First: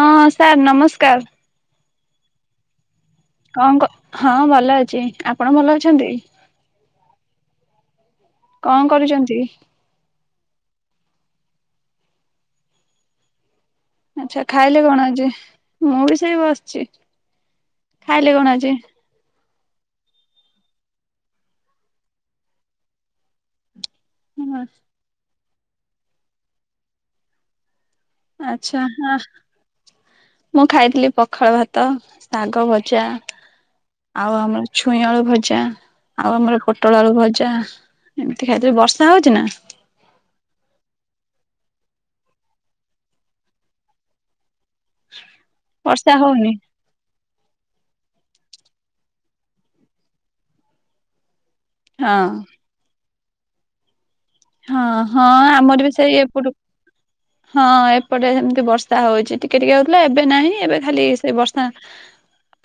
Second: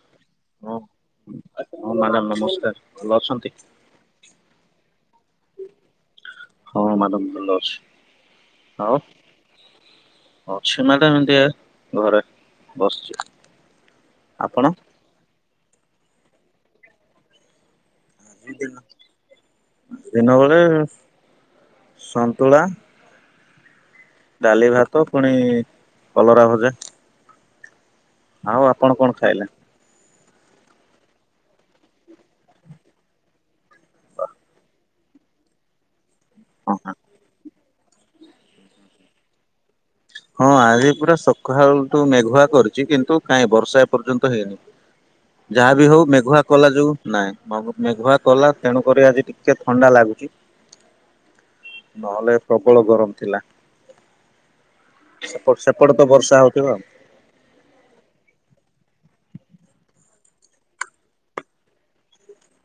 ହଁ ସାର୍ ହଁ ନମସ୍କାର। ହଁ ମ୍ୟାଡାମ୍ ନମସ୍କାର। ଭଲ ଅଛନ୍ତି, କଣ କ ହଁ ଭଲ ଅଛି ଆପଣ ଭଲ ଅଛନ୍ତି? ହଁ ମ୍ୟାଡାମ ଭଲ ଅଛି। କଣ ଆଉ କରୁଛନ୍ତି? ଏମିତି ଘରେ ବସିଛି। ଆଚ୍ଛା ଆପଣ ଖାଇଲେ କଣ ଆଜି? ମୁଁ ବି ସେଇ ବସିଛି। ଖାଇଲେ କଣ ଆଜି? ଦିନବେଳେ ସନ୍ତୁଳା ଡାଲି, ଭାତ ପୁଣି କଲରା ଭଜା। ଆଉ ଆଚ୍ଛା ଆପଣ କଣ ହଁ। ଖାଇଲେ? ମୁଁ ଖାଇଥିଲି ପଖାଳ ଭାତ, ଶାଗ ଭଜା ଆଉ ଆମର ଛୁଇଁ ଆଳୁ ଭଜା। ଆଉ ଆମର ହଁ ହଁ ପୋଟଳ ଆଳୁ ଭଜା ଏମିତି ଖାଇଥିଲୁ। ବର୍ଷା ହେଉଛି ନା? ହଁ ଆଜି ପୁରା ସକାଳ ତୁ ମେଘୁଆ କରିଛି କିନ୍ତୁ କାହିଁ ବର୍ଷା ଏ ପର୍ଯ୍ୟନ୍ତ ହେଇନି। ଯାହା ବି ହଉ ବର୍ଷା ମେଘୁଆ ହଉନି କଲା ଯୋଗୁ ନାଇଁ ମଗ ମେଘୁଆ କଲା ତେଣୁ କରି ଆଜି ଟିକେ ଥଣ୍ଡା ଲାଗୁଚି। ହଁ ନହେଲେ ପ୍ରବଳ ଗରମ। ଥିଲା। ହଁ ହଁ ସେପଟ ଆମର ବି ସେପଟେ ତ ସେଇ ବର୍ଷା ଏପଟେ ହଉଥିବ ଆଉ। ହଁ ଏପଟେ ସେମିତି ବଷ୍ ର୍ଷା ହଉଛି ଟିକେ ଟିକେ ହଉଥିଲା ଏବେ ନାହିଁ ଏବେ ଖାଲି ସେ ବର୍ଷା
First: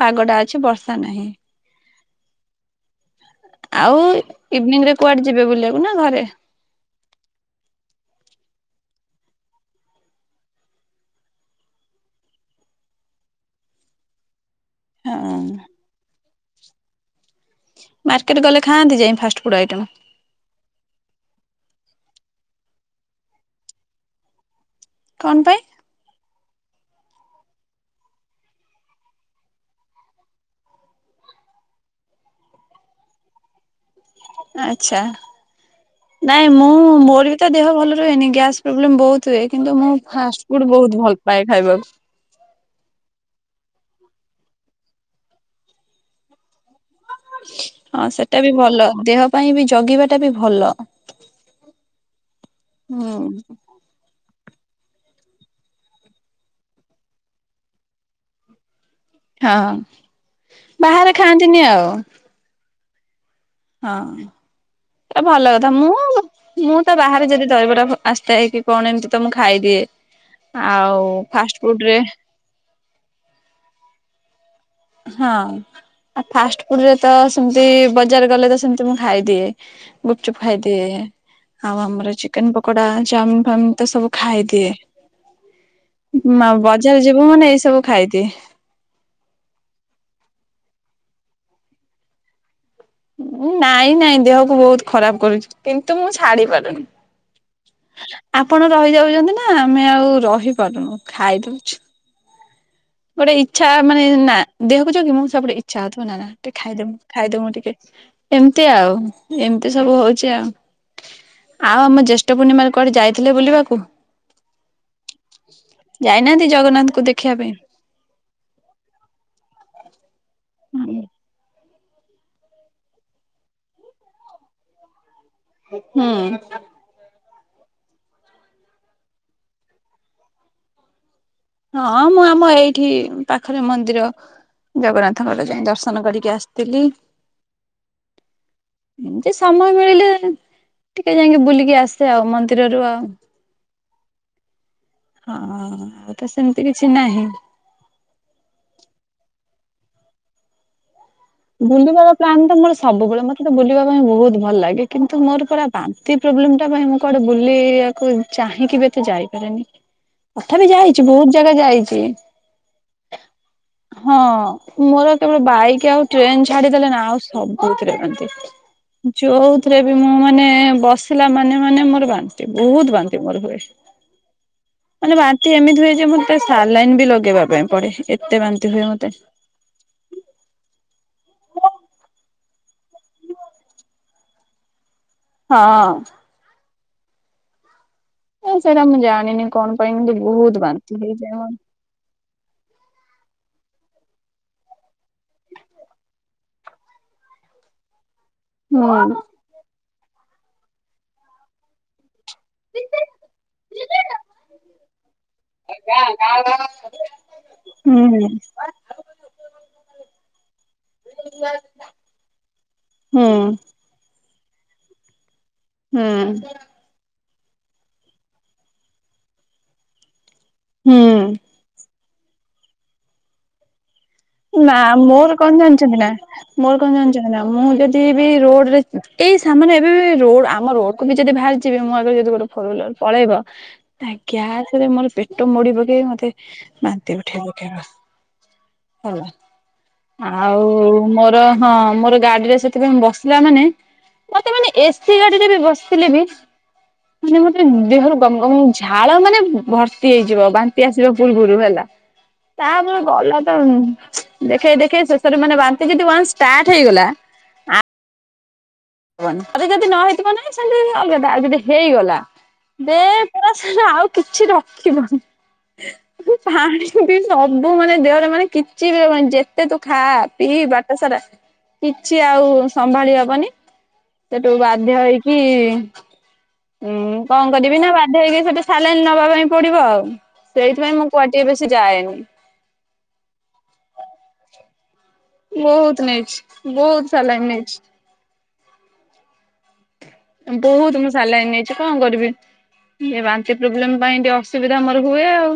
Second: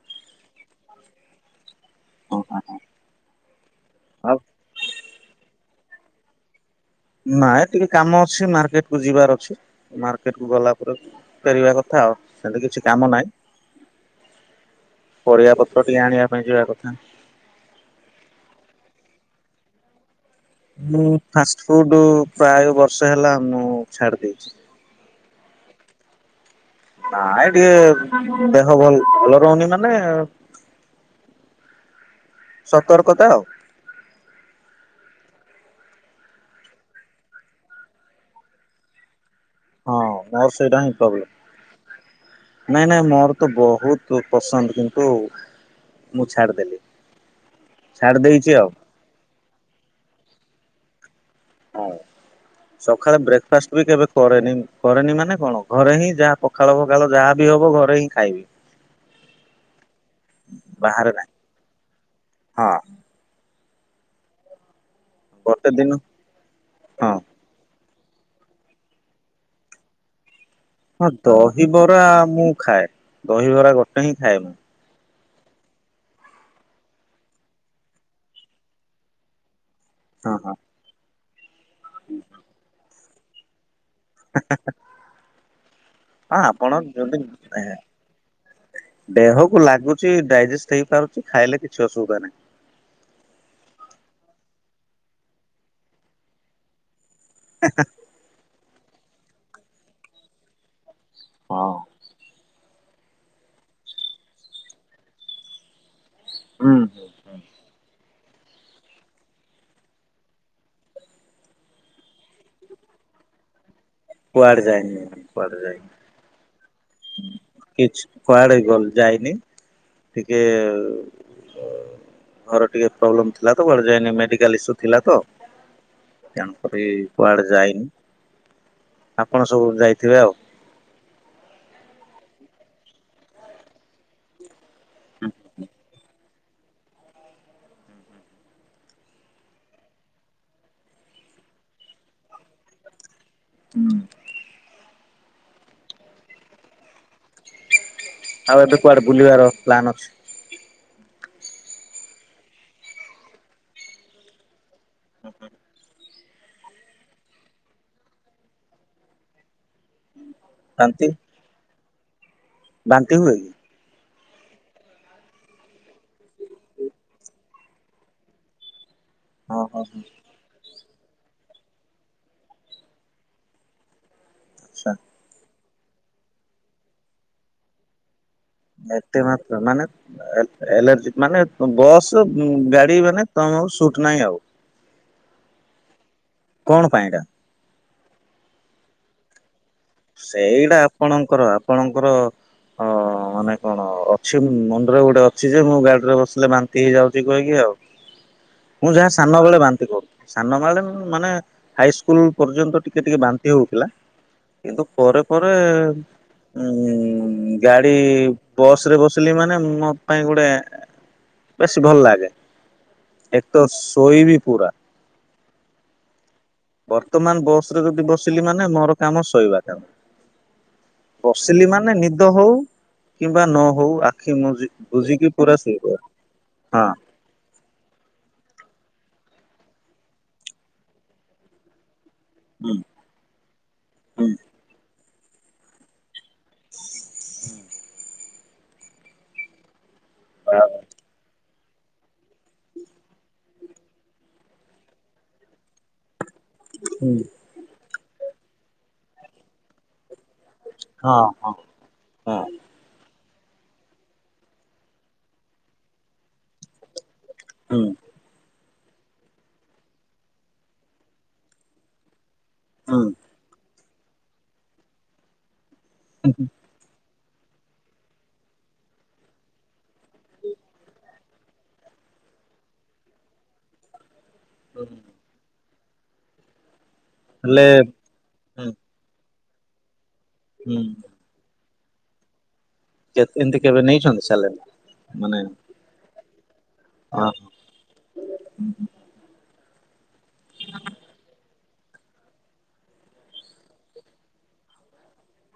ପାଗଟା ଅଛି ବର୍ଷା ନାହିଁ। ହଁ ହଁ ହଁ। ଆଉ ଇଭିନିଂ ରେ କୁଆଡେ ଯିବେ ବୁଲିଆ କୁ ନା ଘରେ? ନାଇଁ ଟିକେ କାମ ଅଛି ମାର୍କେଟ କୁ ଯିବାର ଅଛି। ମାର୍କେଟ କୁ ଗଲା ପରେ ଫେରିବା କଥା। ଆଉ ସେମତି କିଛି କାମ ନାଇଁ। ହଁ ପରିବା ପତ୍ର ଟିକେ ଆଣିଆ ପାଇଁ ଯିବା କଥା। ମାର୍କେଟ ଗଲେ ଖାଆନ୍ତି ଯାଇ ଫାଷ୍ଟ ଫୁଡ ଆଇଟମ? ମୁଁ ଫାଷ୍ଟ ଫୁଡ ପ୍ରାୟେ ବର୍ଷେ ହେଲା ମୁଁ ଛାଡି ଦେଇଛି। କଣ ପାଇଁ? ନାଇ ଟିକେ ଦେହ ଭଲ ଭଲ ରହୁନି ମାନେ ସତର୍କତା ଆଉ। ଆଚ୍ଛା। ନାଇଁ ମୁଁ ମୋର ବି ତ ଦେହ ଭଲ ରୁହେନି ଗ୍ୟାସ ପ୍ରୋବ୍ଲେମ ବହୁ ତ ହୁଏ କିନ୍ତୁ ମୁଁ ହଁ ମୋର ଫାଷ୍ଟ ଫୁଡ ସେଇଟା ହିଁ ବହୁତ ଭଲ ପ୍ରୋବ୍ଲେମ। ପାଏ ଖାଇବାକୁ। ନାଇଁ ନାଇଁ ମୋର ତ ବହୁତ ପସନ୍ଦ କିନ୍ତୁ ମୁଁ ଛାଡିଦେଲି। ହଁ ଛାଡି ସେଟା ଦେଇଛି ବି ଆଉ ଭଲ ଦେହ ପାଇଁ ବି ଜଗିବା ଟା ବି ଭଲ। ହଁ ହୁଁ ସଖାଳେ ବ୍ରେକଫାଷ୍ଟ ବି କେବେ କରେନି। କରେନି ମାନେ କଣ ଘରେ ହିଁ ଯାହା ପଖାଳ ଫଖାଳ ଯାହା ବି ହବ ଘରେ ହିଁ ଖାଇବି। ହଁ ବାହାରେ ଖାଆନ୍ତିନି ଆଉ। ହଁ ହଁ ଏ ଭଲ ଗୋଟେ କଥା ଦିନ ମୁଁ ମୁଁ ତ ହଁ ବାହାରେ ଯଦି ଦହିବରା ଫ ଆସିଥାଏ କି କଣ ଏମିତି ତ ମୁଁ ଖାଇଦିଏ। ଆଉ ହଁ ଫାଷ୍ଟ ଫୁଡ ରେ ଦହିବରା ମୁଁ ଖାଏ। ଦହିବରା ଗୋଟେ ହିଁ ଖାଏ ମୁଁ। ହଁ ଆଉ ଫାଷ୍ଟ ଫୁଡ ରେ ତ ସେମତି ବଜାର ଗଲେ ତ ସେମତି ମୁଁ ଖାଇଦିଏ। ହଁ ଗୁପଚୁପ ହଁ ଖାଇଦିଏ ଆଉ ଆମର ଚିକେନ ପକୋଡା ଚାଓମିନ ଫାଓମିନ। ଏତେ ସବୁ ଖାଇଦିଏ। ହଁ ଆପଣ ବଜାର ଯଦି ଯିବୁ ମାନେ ଏଇ ଏଁ ସବୁ ଖାଇଦିଏ। ଦେହକୁ ଲାଗୁ ଚି ଡାଇଜେଷ୍ଟ ହେଇପାରୁଚି ଖାଇଲେ କିଛି ଅସୁବିଧା ନାହିଁ। ଉଁ ନାଇଁ ନାଇଁ ଦେହକୁ ବହୁତ ଖରାପ କରୁଚି କିନ୍ତୁ ମୁଁ ଛାଡି ପାରୁନି। ଆପଣ ରହିଯାଉଚନ୍ତି ନା ଆମେ ଆଉ ରହିପାରୁନୁ ହଁ ଖାଇଦଉଛୁ। ଗୋଟେ ଇଚ୍ଛା ମାନେ ନା ଦେହକୁ ଜଗି ମୁଁ ସବୁଠି ଇଚ୍ଛା ଅ [unintelligible] ନା ନା ଟିକେ ହୁଁ ହୁଁ ଖାଇଦେମି ଖାଇଦମୁ ଟିକେ। ଏମତି ଆଉ ଏମତି ସବୁ ହଉଛି ଆଉ। ଆଉ ଆମ ଜ୍ୟେଷ୍ଠ ପୂର୍ଣ୍ଣିମାରେ କୁଆଡେ ଯାଇଥିଲେ ବୁଲିବାକୁ? କୁଆଡେ ଯାଇନି କୁଆଡେ ଯାଇନି ଯାଇନାହାନ୍ତି ଜଗନ୍ନାଥଙ୍କୁ ଦେଖିଆ ପାଇଁ? କିଛି କୁଆଡେ ଗଲ ଯାଇନି ଟିକେ ଉ ଅ ଘର ଟିକେ ପ୍ରୋବ୍ଲେମ ଥିଲା ତ କୁଆଡେ ଯାଇନି ମେଡିକାଲ ଇସ୍ୟୁ ଥିଲା ତ। ହୁଁ। ତେଣୁକରି କୁଆଡେ ଯାଇନି। ଆପଣ ସବୁ ଯାଇଥିବେ ଆଉ? ହଁ ମୁଁ ଆମ ଏଇଠି ପାଖରେ ମନ୍ଦିର ଜଗନ୍ନାଥଙ୍କର ଯାଇ ଦର୍ଶନ କରିକି ଆସ ଥିଲି। ହୁଁ। ଏମିତି ସମୟ ମିଳିଲେ ଟିକେ ଯାଇକି ବୁଲିକି ଆସେ ଆଉ ମନ୍ଦିରରୁ ଆଉ। ହୁଁ। ହଁ ଆଉ ତ ସେମିତି କିଛି ନାହିଁ। ଆଉ ଏବେ କୁଆଡେ ବୁଲିବାର ପ୍ଲାନ ଅଛି? ବୁଲିବାର ପ୍ଲାନ୍ ତ ମୋର ସବୁବେଳେ ମତେ ତ ବୁଲିବା ପାଇଁ ବହୁତ ଭଲ ଲାଗେ କିନ୍ତୁ ମୋର ପରା ବା ନ୍ତି ପ୍ରୋବ୍ଲେମ୍ ଟା ପାଇଁ ମୁଁ କୁଆଡେ ବୁଲିବାକୁ ଚାହିଁକି ବି ଏତେ ଯାଇପାରେନି। ତଥାପି ବାନ୍ତି ଯାଇଛି ବହୁତ ଜାଗା ଯାଇଛି। ବାନ୍ତି ହୁଏ କି? ହଁ ମୋର କେବଳ ବାଇକ୍ ଆଉ ଟ୍ରେନ୍ ଛାଡିଦେଲେ ନା ଆଉ ସବୁଥିରେ ବାନ୍ତି। ହଁ ଯୋଉଥିରେ ହଁ ବି ମୁଁ ଆଚ୍ଛା ମାନେ ବସ୍ ବସିଲା ମାନେ ମାନେ ମୋର ବାନ୍ତି ବହୁତ ବାନ୍ତି ମୋର ହୁଏ ମାନେ ବାନ୍ତି ଏମିତି ହୁଏ ଯେ ମୋତେ ସାଲାଇନ୍ ବି ଲଗେଇବା ପାଇଁ ପଡେ ଏ ଏତେ ମାତ୍ରା ମାନେ ଆଲ ଆଲେର୍ଜି ମାନେ ଉଁ ବସ୍ ଉଁ ଗାଡି ମାନେ ତମକୁ ସୁଟ୍ ନାହିଁ ଆଉ। ହଁ। କଣ ପାଇଁ ଏଇଟା? ହେ ସେଇଟା ମୁଁ ଜାଣିନି। କଣ ପାଇଁ କିନ୍ତୁ ବହୁତ ସେଇଟା ବାନ୍ତି ହେଇଯାଏ ଆପଣଙ୍କର ମୋର। ଆପଣଙ୍କର ଅ ମାନେ କଣ ଅଛି ମୋ ମୁଣ୍ଡରେ ଗୋଟେ ଅଛି ଯେ ମୁଁ ଗାଡିରେ ବସିଲେ ବାନ୍ତି ହେଇଯାଉଛି କହିକି ଆଉ। ମୁଁ ଯାହା ହୁଁ ସାନବେଳେ ବାନ୍ତି କରୁଥିଲି ସାନବେଳେ ମୁଁ ମାନେ ହାଇସ୍କୁଲ୍ ପର୍ଯ୍ୟନ୍ତ ଟିକେ ଟିକେ ବାନ୍ତି ହଉଥିଲା କିନ୍ତୁ ପରେ ପରେ ଉଁ ଗାଡି ହୁଁ ବସ୍ ରେ ବସିଲି ମାନେ ମୋ ପାଇଁ ଗୋଟେ ବେଶୀ ଭଲ ଲାଗେ ହୁଁ ଏକ ତ ଶୋଇବି ପୁରା। ହୁଁ। ବର୍ତ୍ତମାନ ବସ୍ ରେ ଯଦି ବସିଲି ମାନେ ମୋର କାମ ଶୋଇବା କାମ। ହୁଁ। ବସିଲି ମାନେ ନିଦ ହଉ କିମ୍ବା ନ ହଉ ଆ ନାଁ ମୋର କଣ ଜାଣିଛନ୍ତି ନା ମୋର ହଁ କଣ ଜାଣିଛନ୍ତି ନା ମୁଁ ଯଦି ବି ରୋଡ୍ ରେ ଉଁ ଏଇ ସାମାନ୍ୟ ଏବେ ବି ରୋଡ୍ ଆମ ରୋଡ୍ କୁ ବି ଯଦି ବାହାରିଯିବି ମୁଁ ଆଗରୁ ଯେ ଯଦି ଗୋଟେ ଫୋର୍ ହୁଁ ହୁଇଲର୍ ପଳେଇବ ତା ହୁଁ ଗ୍ୟାସ୍ ରେ ମୋର ପେଟ ମୋଡି ପକେଇ ମତେ ବାନ୍ତି ଉଠେଇବ ଉଠେଇବ। ହେଲା ଆଉ ମୋର ହଁ ମୋର ଗାଡିରେ ସେଥିପାଇଁ ବସିଲା ମାନେ ମତେ ମାନେ ଏସି ଗାଡିରେ ବି ବସିଥିଲେ ବି ହୁଁ ମାନେ ମତେ ଉଁ ଦେହରୁ ଗମ୍ ଗମ୍ ଝାଳ ମାନେ ଭର୍ତ୍ତି ହେଇଯିବ ବା। ସିଏ ଆସିବା ହଁ ହଁ ପୂର୍ବୁରୁ ହେଲା ହଁ ତାପରେ ଗଲା। ତ ଦେଖେଇ ଦେଖେଇ ଶେଷରେ ମାନେ ବାନ୍ତି ଯେଦି ୱାନ୍ସ୍ ଷ୍ଟାର୍ଟ ହେଇଗଲା ହୁଁ ୱାନ୍ ଥରେ ଯଦି ନ ହେଇଥିବ ନାଇଁ ସେଇଟା ଅଲଗା କଥା ଆଉ ଯଦି ହେଇଗଲା। ଦେ ହୁଁ ପୁରା ସେ ଆଉ କିଛି ରଖିବନି ପାଣି ସବୁ ମାନେ ଦେହରେ ମାନେ କିଛି ବି ରହିବନି ଯେତେ ତୁ ଖା ପିଇ ବାଟ ସାରା। କିଛି ଆଉ ସମ୍ଭାଳି ହବନି। ସେଠୁ ବାଧ୍ୟ ହେଇକି ହୁଁ କଣ ହେଲେ କରିବି ନା ବାଧ୍ୟ ହେଇକି ସେଠି ହୁଁ ସାଲାଇନ୍ ନବା ପାଇଁ ପଡିବ ଆଉ ହୁଁ ସେଇଥିପାଇଁ ମୁଁ କୁଆଡ଼େ ଟିକେ ବେ ସି ଯାଏନି। କେ ଏମିତି କେବେ ନେଇଛନ୍ତି ସାଲାଇନ୍? ବହୁତ ନେଇଛି ବହୁତ ହଁ ସାଲାଇନ୍ ନେଇଛି। ବହୁତ ମୁଁ ସାଲାଇନ୍ ନେଇଛି କଣ କରିବି। ଇଏ ବାନ୍ତି ପ୍ରୋବ୍ଲେମ୍ ପାଇଁ ଟିକେ ଅସୁବିଧା ମୋର ହୁଏ ଆଉ।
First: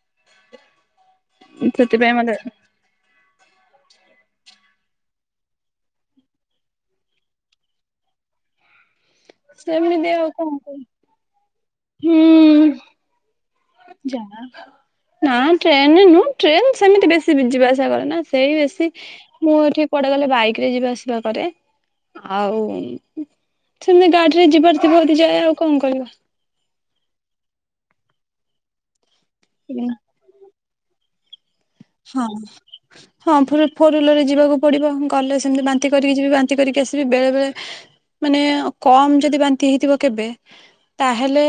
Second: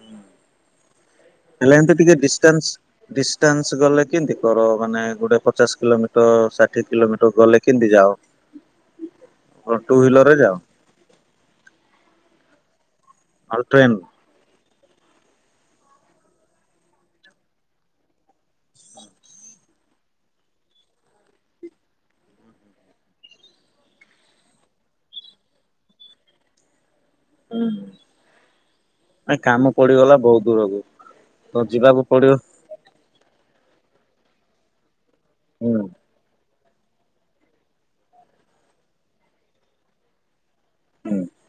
ହୁଁ ହେଲେ ଏମିତି ସେଥିପାଇଁ ଟିକେ ମତେ ଡିଷ୍ଟାନ୍ସ୍ ଡିଷ୍ଟାନ୍ସ୍ ଗଲେ କେମତି କର। ମାନେ ଗୋଟେ ପଚାଶ କିଲୋମିଟର ଷାଠିଏ କିଲୋମିଟର ଗଲେ କେମିତି ଯାଅ? ଟୁ ସେମିତି ଆଉ ହ୍ୱିଲର ରେ କଣ ଯାଅ କରିବା। ହୁଁ ଆଉ ଟ୍ରେନ ଯା ନାଁ। ଟ୍ରେନ୍ ନୁହଁ ଟ୍ରେନ୍ ସେମିତି ବେଶୀ ବି ଯିବା ଆସିବା କରେନା ସେଇ ବେଶୀ ମୁଁ ଏଠି କୁଆଡେ ଗଲେ ବାଇକ୍ ରେ ଯିବା ଆସିବା କରେ। ଆଉ ସେମିତି ଗାଡିରେ ଯିବାର ଥିବ ଯାଏ ଆଉ କଣ କରିବା। କାମ ପଡିଗଲା ବହୁତ ଦୂରକୁ ତ ଯିବାକୁ ହଁ ପଡିବ ହଁ ଫୋର୍ ଇଲାର ରେ ଯିବାକୁ ପଡିବ ଗଲେ ସେମତି ହୁଁ ବାନ୍ତି କରିକି ଯିବି ବାନ୍ତି କରିକି ଆସିବି ବେଳେ ବେଳେ ମାନେ କମ ଯଦି ବାନ୍ତି ହେଇଥିବ କେବେ? ହୁଁ ତାହେଲେ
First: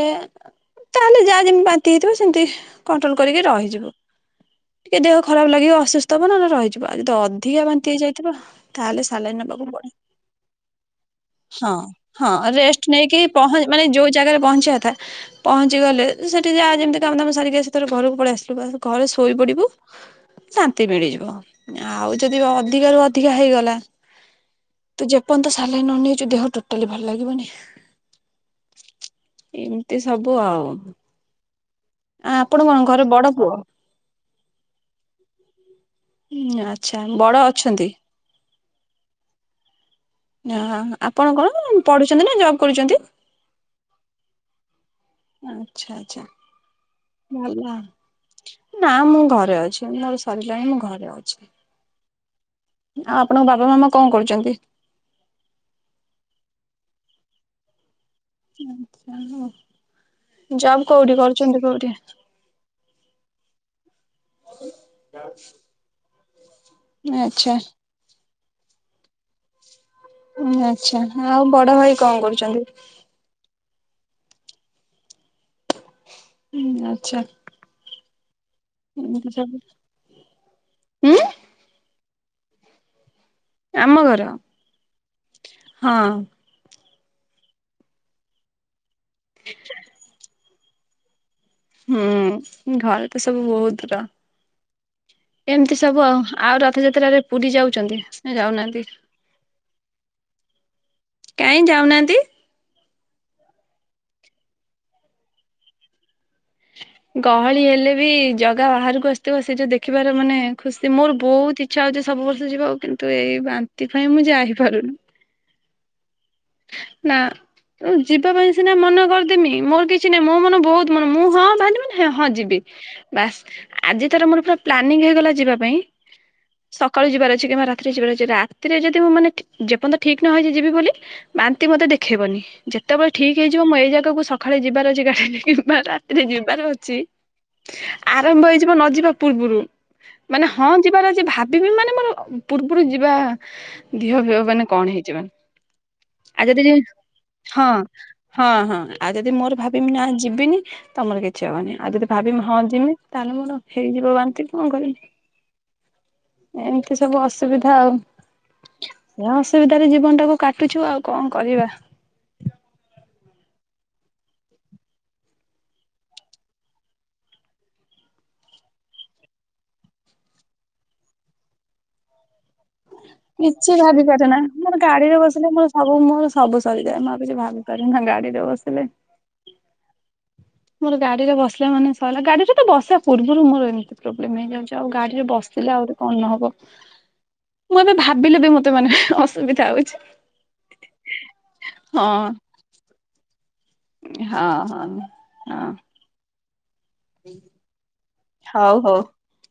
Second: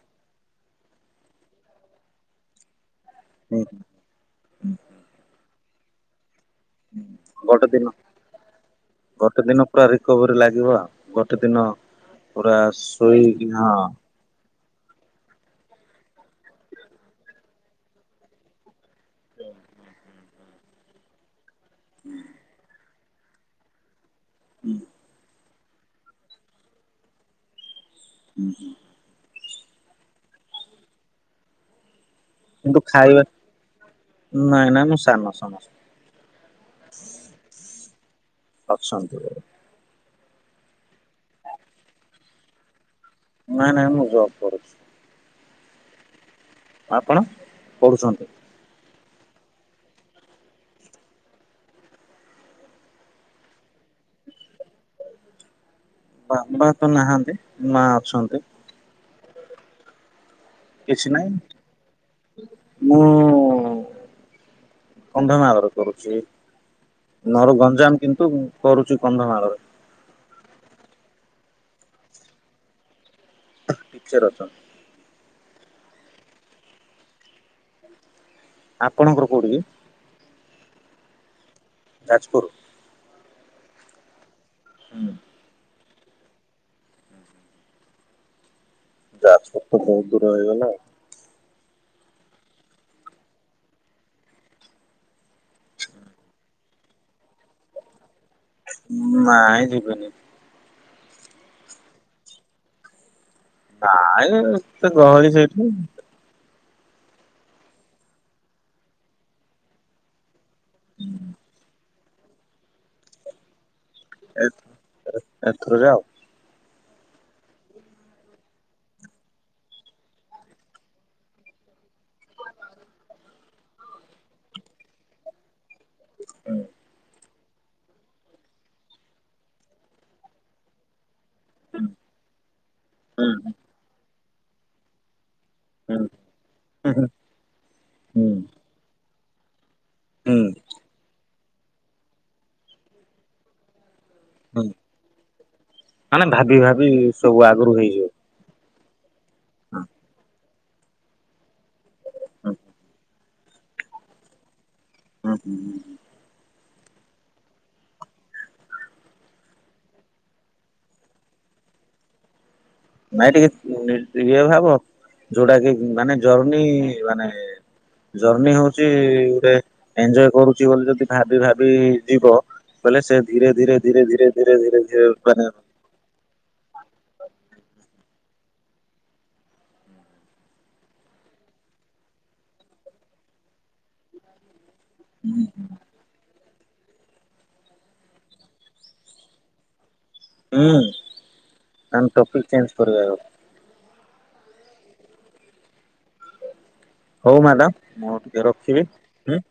ତାହେଲେ ଯାହା ଯେମିତି ବାନ୍ତି ହେଇଥିବ ସେମତି କଣ୍ଟ୍ରୋଲ କରିକି ହୁଁ ରହିଯିବ। ଖରାପ ଲାଗିବ ଅସୁସ୍ଥ ହେବ। ରହିଯିବଉ ଯଦି ଅଧିକା ଗୋଟେ ଦିନ ବାନ୍ତି ହେଇଯାଇଥିବ ତାହେଲେ ସାଲାଇ ଗୋଟେ ଦିନ ନେବାକୁ ପୁରା ପଡେ ରିକଭରି ଲାଗିବ ଆଉ ଗୋଟେ ଦିନ ହଁ ହଁ ପୁରା ରେଷ୍ଟ ନେଇକିହ ଶୋଇକି ହଁ ମାନେ ଯୋଉ ଜାଗାରେ ପହଞ୍ଚିବା ଥା ପହଞ୍ଚିଗଲେ ସେଠି ଯାହା ଯେମିତି କାମ ଦାମ ସାରିକି ଆସିଥିଲୁ ଘରକୁ ପଳେଇ ଆସିଲୁ ବା ଘରେ ଶୋଇପଡ଼ିବୁ ଶାନ୍ତି ମିଳିଯିବ ଆଉ ଯଦି ଅଧିକ ରୁ ଅଧିକା ହେଇଗଲା ତୁ ଯେପନ୍ତ ସାଲାଇନ୍‌ ନ ନେଇଛୁ ଦେହ ଟୋଟାଲି ଭଲ ଲାଗିବନି। ଉଁ ହୁଁ। ଏମିତି ସବୁ ଆଉ ଆ ଆପଣ କିନ୍ତୁ ଙ୍କଣ ଘରେ ଖାଇବା ବଡ଼ ପୁଅ? ନାଇଁ ନାଇଁ ମୁଁ ସାନ ସାନ ସାନ -। ଉଁ ଆଚ୍ଛା ବଡ଼ ଅଛନ୍ତି? ଅଛନ୍ତି। ଆ ଆପଣ କଣ ପଢୁଛନ୍ତି ନା ଜବ୍ କରୁଛନ୍ତି? ନାହିଁ ନାହିଁ ମୁଁ ଜବ୍ କରୁଛି। ଆଚ୍ଛା ଆଚ୍ଛା। ଆପଣ ଭଲ। ପଢୁଛନ୍ତି? ନା ମୁଁ ଘରେ ଅଛି ମୋର ସାରିଲାଣି ମୁଁ ଘରେ କିଏ ଅଛି ଆଉ ଆପଣଙ୍କ ବାପା ମାମା କଣ କରୁଛନ୍ତି? ବାପା ତ ନାହାନ୍ତି ମା ଅଛନ୍ତି। ଓ ହୋ। କିଛି ମୁଁ କନ୍ଧମାଳ ର କରୁଛି। ନର ଆଚ୍ଛା ଗଞ୍ଜାମ କିନ୍ତୁ କରୁଛିୁ କନ୍ଧମାଳରେ। ଆଛା ଆଉ ବଡ ଭାଇ କଣ କରୁଛନ୍ତି? ଟିଚର ଅଛନ୍ତି ହୁଁ ଆଛା। ଆପଣଙ୍କ ଘର କୋଉଠି କି। ହୁଁ। ଯାଜପୁର। ଆମ ଘର। ହୁଁ ହଁ। ଯାଜପୁର ତ ବହୁତ ଦୂର ହେଇଗଲା ଆଉ। ହୁଁ ଘରେ ତ ସବୁ ବହୁତ ଦୂର। ଏମିତି ସବୁ ଆଉ ଆଉ ରଥଯାତ୍ରାରେ ପୁରୀ ଯାଉଛନ୍ତି? ନା ଯାଉନାହାନ୍ତି? ନାଇଁ ଯିବିନି। କାହିଁ ଯାଉନାହାନ୍ତି। ନାଇଁ ତ ଗହଳି ସେଇଠି। ଗହଳି ହେଲେ ବି ଜଗା ବାହାରକୁ ଆସିଥିବ ସେ ଯୋଉ ଦେଖିବାର ମାନେ ଖୁସି ମୋର ବହୁତ ଇଛା ହଉଛି ସବୁ ବର୍ଷ ଯିବାକୁ କିନ୍ତୁ ଏଇ ବାନ୍ତି ପାଇଁ ମୁଁ ଏ ଯାଇପାରୁନି। [unintelligible] ନାଁ। ତ ଯିବା ପାଇଁ ସିନା ମନ କରିଦେମି ମୋର କିଛି ନାହିଁ ମୋ ମନ ବହୁତ ମନ ମୁଁ ହିଁ ବାହାରିଲି ମାନେ ହଁ ଯିବି। ବାସ୍ ଆଜି ତାର ମୋର ପୁରା ପ୍ଲାନିଂ ହେଇଗଲା ଯିବା ପାଇଁ ସକାଳୁ ଯିବାର ଅ ରାତିରେ ଯିବାର ଅଛି ରାତିରେ ଯଦି ମୁଁ ମାନେ ଯେପର୍ଯ୍ୟନ୍ତ ତ ଠିକ ନହେଇଚି ଯିବି ବୋଲି। ବାନ୍ତି ମୋତେ ଦେଖେଇବନି ଯେତେବେଳେ ହୁଁ ଠିକ ହେଇଯିବ। ମୁଁ ଏଇ ଜାଗାକୁ ସକାଳେ ଯିବାର ଅଛି ଗାଡି କିମ୍ବା ହୁଁ ରାତିରେ ଯିବାର ଅଛି ହୁଁ ହୁଁ ହୁଁ ଆରମ୍ଭ ହେଇଯିବ ନ ଯିବା ପୂର୍ବରୁ। ହୁଁ ମାନେ ହଁ ଯିବାର ଅଛି ଭାବିବି ମାନେ ମୋର ପୂର୍ବରୁ ଯିବା ଦିହ ଫିଅ ମାନେ ହୁଁ କଣ ହେଇଯିବ ମାନେ ମାନେ ଆ ଭାବି ଯଦି ଯ ଭାବି ସବୁ ହଁ ଆଗରୁ ହଁ। ହେଇଯିବ। ହଁ ହଁ ଆଉ ଯଦି ମୋର ଭାବିମି ନା ଯିବିନି ତମର କିଛି ହବନି ଆଉ ଯଦି ଭାବି ହୁଁ ହୁଁ ହଁ ଯିମି ତାହେଲେ ମୋର ହେଇଯିବ ବାନ୍ତି। କଣ କରିବି ହୁଁ ହୁଁ ହୁଁ ହୁଁ। ଏମିତି ସବୁ ଅସୁବିଧା ଆଉ ସେ ଅସୁବିଧାରେ ଜୀବନ ଟାକୁ କାଟି କାଟୁଛୁ ଆଉ କଣ କରିବା। ନାଇଁ ଟିକେ ଇଏ ଭାବ ଯୋଉଟା କି ମାନେ ଜର୍ନି ମାନେ ଜର୍ଣିି ହଉଛି ଗୋଟେ ଏଞଜୟ କରୁଛି ବୋଲି ଯଦି ଭାବି ଭାବି ଯିବ ବୋଇଲେ ସେ ଧୀରେ କିଛି ଧୀରେ ଧୀରେ ଭାବି ଧୀରେ ପାରେ ନା ଧୀରେ ଧୀରେ ମୋର ଧୀରେ ଗାଡି ରେ ମାନେ ବସିଲେ, ମୋର ସବୁ ମୋର ସବୁ ସରିଯାଏ ମୁଁ ଆଉ କିଛି ଭାବି ପାରୁନ ହଙ୍ଗାଡି ଦେବସଲେ ମୋର ଗାଡିରେ ବସିଲା ମାନେ ସରିଲଲା ଗାଡିରେ ତ ବସିବା ପୂର୍ବରୁ ମୋର ଏମିତି ପ୍ରୋବ୍ଲେମ ହେଇଯାଉଛି। ଆଉ ଗାଡିରେ ବସିିଲେ ଆହୁରି କଣ ହବ? ମୁଁ ଏବେ ଭାବିଲି ବି ମତେ ମାନେ ଅସୁବିଧା ହଉଛି। ହୁଁ ନମ ହଁ ଟାପିକ ଚେଞଜ୍ କରିବ ଆ ହଁ ହଁ ହଁ। ହଉ ମ୍ୟାଡ଼ାମ ମୁଁ ଟିକେ ହଉ ରଖିବି ହଉ ହଁ।